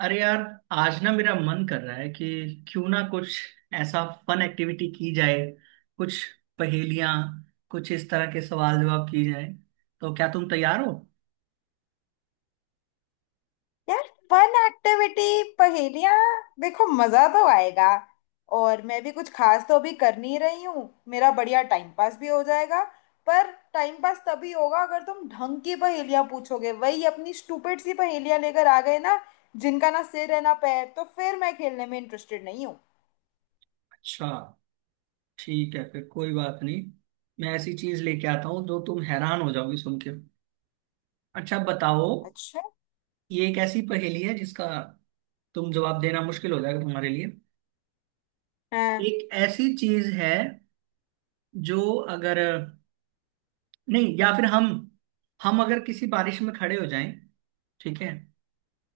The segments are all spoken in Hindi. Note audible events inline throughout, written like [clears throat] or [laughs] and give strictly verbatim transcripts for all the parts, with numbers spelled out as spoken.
अरे यार, आज ना मेरा मन कर रहा है कि क्यों ना कुछ ऐसा फन एक्टिविटी की जाए। कुछ पहेलियां, कुछ इस तरह के सवाल जवाब की जाए। तो क्या तुम तैयार हो? यार फन एक्टिविटी। पहेलियां। देखो मजा तो आएगा। और मैं भी कुछ खास तो अभी कर नहीं रही हूँ, मेरा बढ़िया टाइम पास भी हो जाएगा। पर टाइम पास तभी होगा अगर तुम ढंग की पहेलियां पूछोगे। वही अपनी स्टूपिड सी पहेलियां लेकर आ गए ना, जिनका ना सिर है ना पैर, तो फिर मैं खेलने में इंटरेस्टेड नहीं हूँ। अच्छा, ठीक है फिर, कोई बात नहीं। मैं ऐसी चीज लेके आता हूँ जो तुम हैरान हो जाओगी सुन के। अच्छा बताओ, अच्छा। ये एक ऐसी पहेली है जिसका तुम जवाब देना मुश्किल हो जाएगा तुम्हारे लिए। हाँ एक ऐसी चीज है जो अगर नहीं, या फिर हम हम अगर किसी बारिश में खड़े हो जाएं, ठीक है,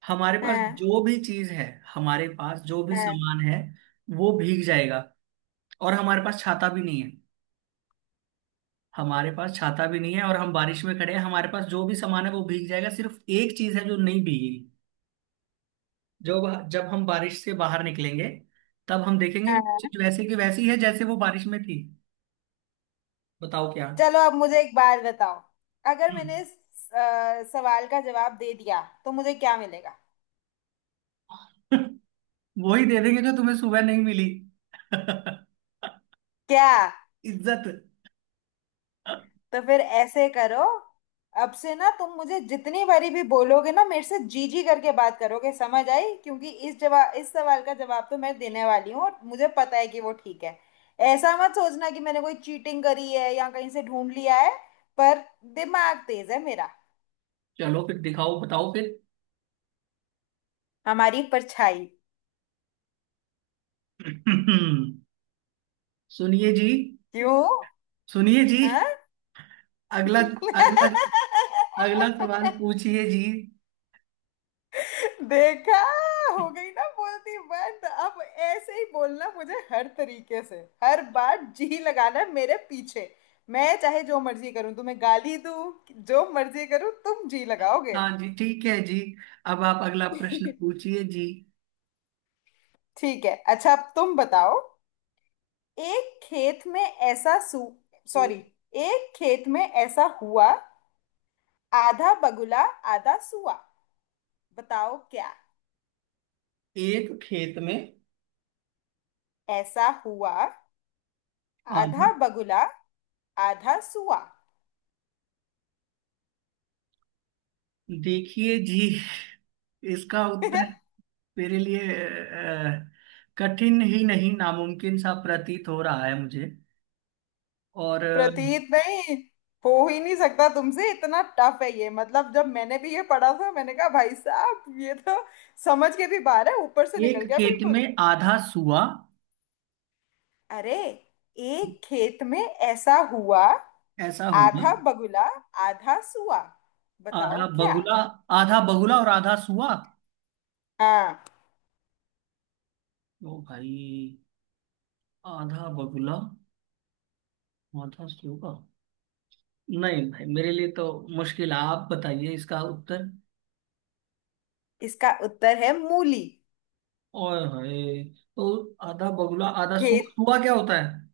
हमारे पास हाँ जो भी चीज है, हमारे पास जो भी हाँ सामान है वो भीग जाएगा। और हमारे पास छाता भी नहीं है। हमारे पास छाता भी नहीं है और हम बारिश में खड़े हैं, हमारे पास जो भी सामान है वो भीग जाएगा, सिर्फ एक चीज है जो नहीं भीगेगी। जो, जब हम बारिश से बाहर निकलेंगे तब हम देखेंगे कि वो हाँ। चीज वैसे की वैसी है जैसे वो बारिश में थी। बताओ क्या। चलो अब मुझे एक बात बताओ, अगर हम्म। मैंने इस अ, सवाल का जवाब दे दिया तो मुझे क्या मिलेगा। [laughs] वही दे देंगे जो तुम्हें सुबह नहीं मिली। [laughs] क्या। इज्जत। तो फिर ऐसे करो, अब से ना तुम मुझे जितनी बारी भी बोलोगे ना मेरे से जी जी करके बात करोगे, समझ आई। क्योंकि इस जवाब इस सवाल का जवाब तो मैं देने वाली हूँ और मुझे पता है कि वो ठीक है। ऐसा मत सोचना कि मैंने कोई चीटिंग करी है या कहीं से ढूंढ लिया है। पर दिमाग तेज है मेरा। चलो फिर, दिखाओ बताओ। हमारी परछाई। फिर [clears throat] सुनिए जी, क्यों। सुनिए जी, हाँ। अगला अगला अगला सवाल [laughs] पूछिए जी। देखा। हो गई ना बोलती बंद। अब ऐसे ही बोलना मुझे हर तरीके से। हर बार जी लगाना है मेरे पीछे। मैं चाहे जो मर्जी करूं तुम्हें गाली दूं, जो मर्जी करूं तुम जी लगाओगे। हाँ जी, ठीक है जी, अब आप अगला प्रश्न [laughs] पूछिए जी। ठीक है। अच्छा अब तुम बताओ। एक खेत में ऐसा सू। सॉरी। एक खेत में ऐसा हुआ, आधा बगुला आधा सुआ, बताओ क्या। एक खेत में ऐसा हुआ। आधा, आधा बगुला आधा सुआ। देखिए जी, इसका उत्तर [laughs] मेरे लिए अ, कठिन ही नहीं, नामुमकिन सा प्रतीत हो रहा है मुझे। और अ, प्रतीत नहीं, हो ही नहीं सकता तुमसे। इतना टफ है ये, मतलब जब मैंने भी ये पढ़ा था मैंने कहा भाई साहब ये तो समझ के भी बाहर है, ऊपर से निकल एक गया खेत बिल्कुल। में आधा सुआ, अरे, एक खेत में ऐसा हुआ, ऐसा होगा। आधा बगुला आधा सुआ, बताओ आधा क्या। बगुला, आधा बगुला और आधा सुआ। हाँ। ओ भाई, आधा बगुला, आधा सूगा। नहीं भाई, मेरे लिए तो मुश्किल है। आप बताइए इसका उत्तर। इसका उत्तर है मूली। और है तो आधा बगुला आधा सूगा, खेत। सूगा क्या होता है?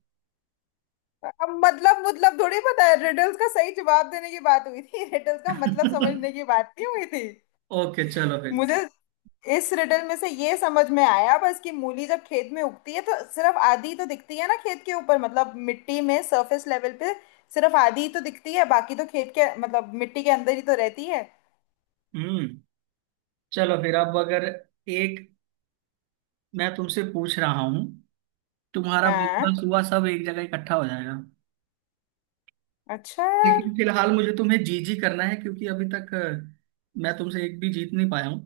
अब मतलब मतलब थोड़ी पता है, रिडल्स का सही जवाब देने की बात हुई थी, [laughs] रिडल्स का मतलब समझने [laughs] की बात नहीं हुई थी। ओके, चलो फिर मुझे ठीक। इस रिडल में से ये समझ में आया बस कि मूली जब खेत में उगती है तो सिर्फ आधी तो दिखती है ना खेत के ऊपर, मतलब मिट्टी में सरफेस लेवल पे सिर्फ आधी ही तो दिखती है, बाकी तो खेत के मतलब मिट्टी के अंदर ही तो रहती है। हम्म। चलो फिर, अब अगर एक, मैं तुमसे पूछ रहा हूँ तुम्हारा बगुला हाँ। सूगा सब एक जगह इकट्ठा हो जाएगा। अच्छा यार। लेकिन फिलहाल मुझे तुम्हें जी जी करना है क्योंकि अभी तक अ, मैं तुमसे एक भी जीत नहीं पाया हूँ।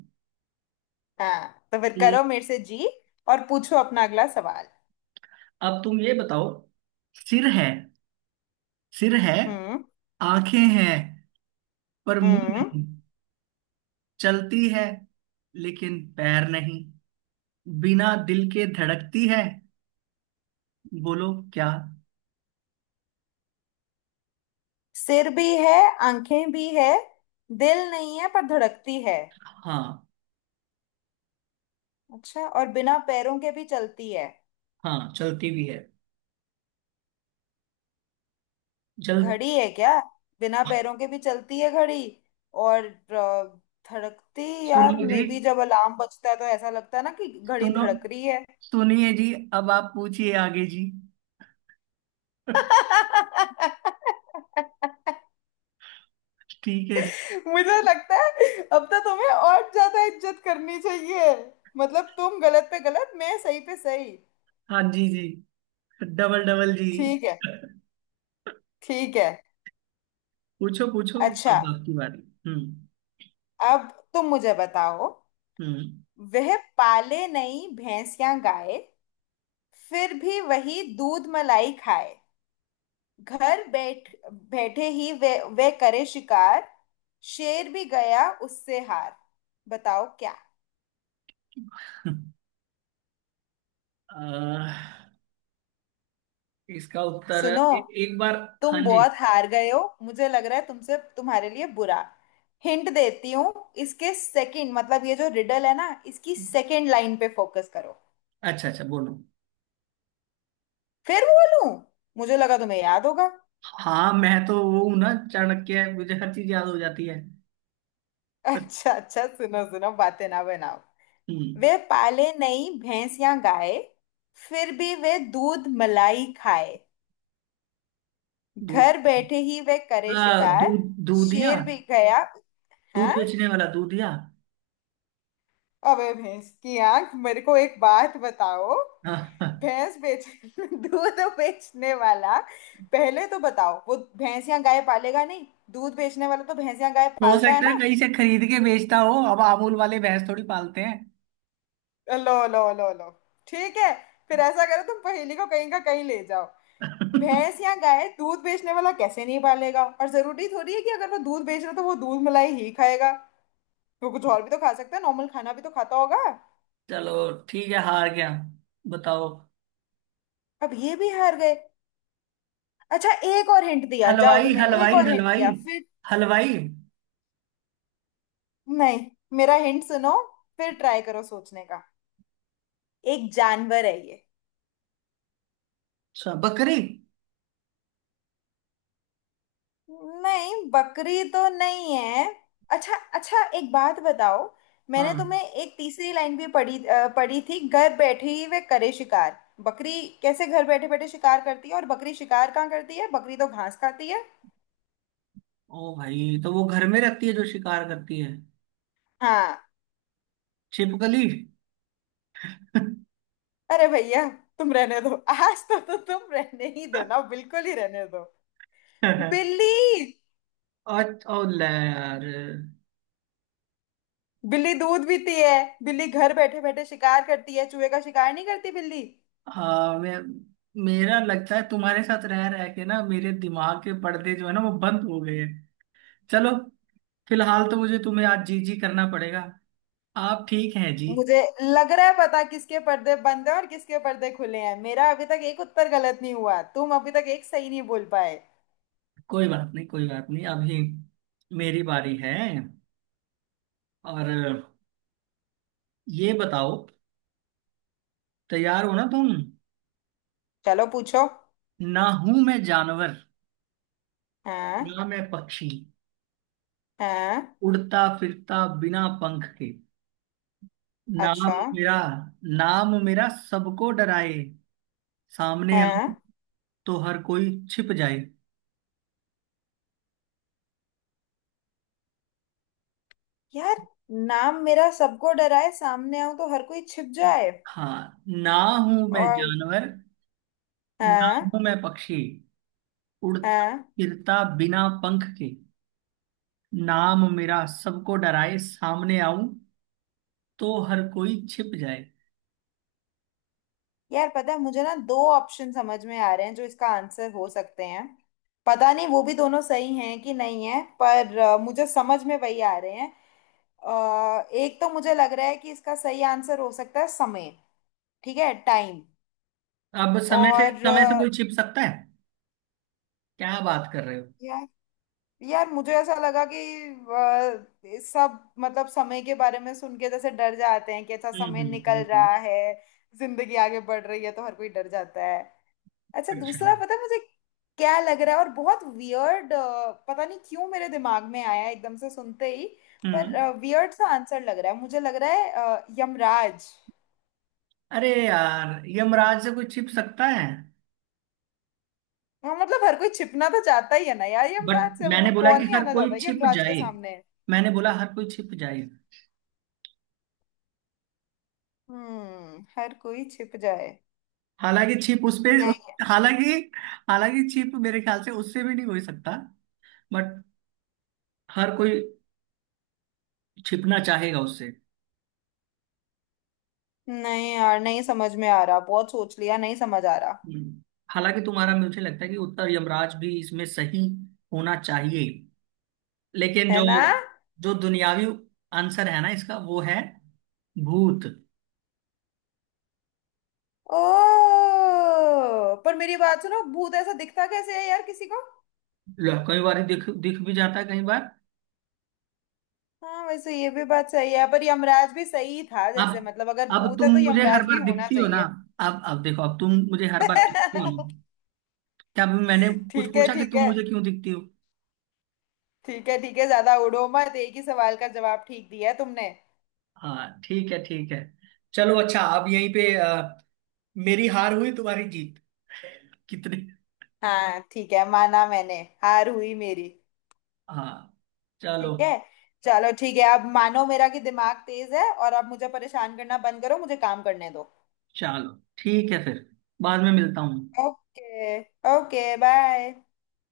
हाँ तो फिर करो तो मेरे से जी, और पूछो अपना अगला सवाल। अब तुम ये बताओ, सिर है सिर है हम्म। आंखें हैं पर मुंह हम्म। नहीं, चलती है लेकिन पैर नहीं, बिना दिल के धड़कती है। बोलो क्या। सिर भी है, आंखें भी है, दिल नहीं है पर धड़कती है। हाँ, अच्छा और बिना पैरों के भी चलती है। हाँ चलती भी है, जल, घड़ी है क्या। बिना पैरों के भी चलती है घड़ी, और अ, धड़कती। यार सुनिए जी, मे बी जब अलार्म बजता है तो ऐसा लगता है ना कि घड़ी सुनो, धड़क रही है। सुनिए जी, अब आप पूछिए आगे जी। [laughs] [laughs] ठीक है जी। मुझे लगता है अब तो तुम्हें और ज्यादा इज्जत करनी चाहिए। मतलब तुम गलत पे गलत मैं सही पे सही। हाँ जी जी, डबल डबल जी। ठीक है। ठीक है। पूछो पूछो, अच्छा अब आपकी बारी। हम्म। अब तुम मुझे बताओ। हम्म। वह पाले नहीं भैंस या गाय, फिर भी वही दूध मलाई खाए। घर बैठ बैठे ही वे वे करे शिकार, शेर भी गया उससे हार। बताओ क्या। [laughs] अह, इसका उत्तर, सुनो, ए, एक बार, हाँ तुम जी, बहुत हार गए हो मुझे लग रहा है, तुमसे तुम्हारे लिए बुरा। हिंट देती हूँ। इसके सेकंड, मतलब ये जो रिडल है ना इसकी सेकंड लाइन पे फोकस करो। अच्छा अच्छा बोलो। फिर बोलूं। मुझे लगा तुम्हें याद होगा। हाँ मैं तो वो हूँ ना, चाणक्य, मुझे हर चीज याद हो जाती है। अच्छा अच्छा सुनो सुनो बातें ना बनाओ। हम्म, वे पाले नहीं भैंस या गाय, फिर भी वे दूध मलाई खाए। दूध, घर बैठे ही वह करे आ, शिकार, दूध, दूधिया, शेर भी गया। दूध हाँ। बेचने वाला दूधिया। अबे भैंस की आंख, मेरे को एक बात बताओ। हाँ, हाँ। भैंस बेच, [laughs] दूध बेचने वाला। पहले तो बताओ वो, भैंस या गाय पालेगा नहीं। दूध बेचने वाला तो भैंस या गाय हो पालता है सकता है ना। कहीं से खरीद के बेचता हो, अब अमूल वाले भैंस थोड़ी पालते हैं। लो लो लो लो। ठीक है। फिर ऐसा करो तुम पहेली को कहीं का कहीं ले जाओ। भैंस [laughs] या गाय दूध बेचने वाला कैसे नहीं पालेगा, और जरूरी थोड़ी है कि अगर वो दूध बेच रहा है तो वो दूध मलाई ही खाएगा। वो कुछ और भी तो खा सकता है, नॉर्मल खाना भी तो खाता होगा। चलो ठीक है, हार गया, बताओ। अब ये भी हार गए। अच्छा एक और हिंट दिया जाओ, हलवाई तुम्हें एक हलवाई और हिंट हलवाई दिया फिर। हलवाई। नहीं, मेरा हिंट सुनो, फिर ट्राई करो सोचने का। एक जानवर है ये। अच्छा बकरी। नहीं, बकरी तो नहीं है। अच्छा अच्छा एक बात बताओ, मैंने हाँ, तुम्हें एक तीसरी लाइन भी पढ़ी अ, पढ़ी थी, घर बैठे ही वे करे शिकार। बकरी कैसे घर बैठे बैठे शिकार करती है, और बकरी शिकार कहाँ करती है, बकरी तो घास खाती है। ओ भाई तो वो घर में रहती है जो शिकार करती है। हाँ। छिपकली। [laughs] अरे भैया तुम रहने दो आज तो, तो तुम रहने ही दो ना, बिल्कुल ही रहने दो। बिल्ली। और और ले यार। बिल्ली दूध पीती है, बिल्ली घर बैठे बैठे शिकार करती है, चूहे का शिकार नहीं करती बिल्ली। हाँ मैं, मेरा लगता है तुम्हारे साथ रह रह के ना मेरे दिमाग के पर्दे जो है ना वो बंद हो गए हैं। चलो, फिलहाल तो मुझे तुम्हें आज जी जी करना पड़ेगा। आप ठीक हैं जी? मुझे लग रहा है पता किसके पर्दे बंद है और किसके पर्दे खुले हैं। मेरा अभी तक एक उत्तर गलत नहीं हुआ, तुम अभी तक एक सही नहीं बोल पाए। कोई बात नहीं, कोई बात नहीं, अभी मेरी बारी है। और ये बताओ, तैयार हो ना तुम? चलो पूछो। ना हूं मैं जानवर, हाँ। ना मैं पक्षी, हाँ। उड़ता फिरता बिना पंख के, नाम अच्छा। मेरा, नाम मेरा सबको डराए, सामने आ हाँ। तो हर कोई छिप जाए। यार, नाम मेरा सबको डराए, सामने आऊं तो हर कोई छिप जाए। हाँ, ना हूं मैं और। जानवर, ना हाँ। हूं मैं पक्षी, उड़ता हाँ। फिरता बिना पंख के, नाम मेरा सबको डराए, सामने आऊं तो हर कोई छिप जाए। यार पता है मुझे ना दो ऑप्शन समझ में आ रहे हैं जो इसका आंसर हो सकते हैं। पता नहीं वो भी दोनों सही हैं कि नहीं है, पर अ, मुझे समझ में वही आ रहे हैं। अ, एक तो मुझे लग रहा है कि इसका सही आंसर हो सकता है समय। ठीक है, टाइम। अब समय से, और समय से अ, कोई छिप सकता है क्या? बात कर रहे हो। यार। यार मुझे ऐसा लगा कि अ, सब मतलब समय के बारे में सुन के जैसे डर जाते हैं कि अच्छा हम्म समय हम्म हम्म निकल हम्म, रहा है, जिंदगी आगे बढ़ रही है, तो हर कोई डर जाता है। अच्छा अच्छा, दूसरा पता है मुझे क्या लग रहा है, और बहुत वियर्ड। पता नहीं क्यों मेरे दिमाग में आया एकदम से सुनते ही, पर हम्म, वियर्ड सा आंसर लग रहा है मुझे, लग रहा है अ, यमराज। अरे यार यमराज से कोई छिप सकता है? हाँ मतलब हर कोई छिपना तो चाहता ही है ना यार बट यमराज से, मैंने मतलब बोला कि कौन ही हर आना कोई चाहता है छिप यमराज के जाए। सामने। मैंने बोला हर कोई छिप जाए। हम्म, हर कोई छिप जाए। हालांकि छिप उस पे उस, नहीं। हालांकि, हालांकि छिप मेरे ख्याल से उससे भी नहीं हो ही सकता, बट हर कोई छिपना चाहेगा उससे। नहीं यार नहीं समझ में आ रहा, बहुत सोच लिया, नहीं समझ आ रहा। हम्म। हालांकि तुम्हारा मुझे लगता है कि उत्तर यमराज भी इसमें सही होना चाहिए, लेकिन है जो, ना। जो दुनियावी आंसर है ना इसका वो है भूत। ओ, पर मेरी बात सुनो, भूत ऐसा दिखता कैसे है यार किसी को। लो, कई बार दिख दिख भी जाता है कई बार। हाँ वैसे ये भी बात सही है, पर यमराज भी सही था अब जैसे, मतलब अगर अब भूत है तुम तो मुझे हर यमराज भी बार होना दिखती हो ना। चाहिए। अब अब देखो, अब तुम मुझे हर बार दिखती हो ना। [laughs] क्या अभी मैंने कुछ ठीक है पूछा कि ठीक तुम है। मुझे क्यों दिखती हो? ठीक है ठीक है ज्यादा उड़ो मत, एक ही सवाल का जवाब ठीक दिया है तुमने। हाँ ठीक है, ठीक है, चलो अच्छा, अब यहीं पे अ, मेरी हार हुई, तुम्हारी जीत। [laughs] कितने, हाँ ठीक है, माना मैंने हार हुई मेरी। हाँ, चलो, ठीक है। चलो ठीक है, अब मानो मेरा कि दिमाग तेज है, और अब मुझे परेशान करना बंद करो, मुझे काम करने दो। चलो ठीक है फिर, बाद में मिलता हूँ। ओके। Okay bye.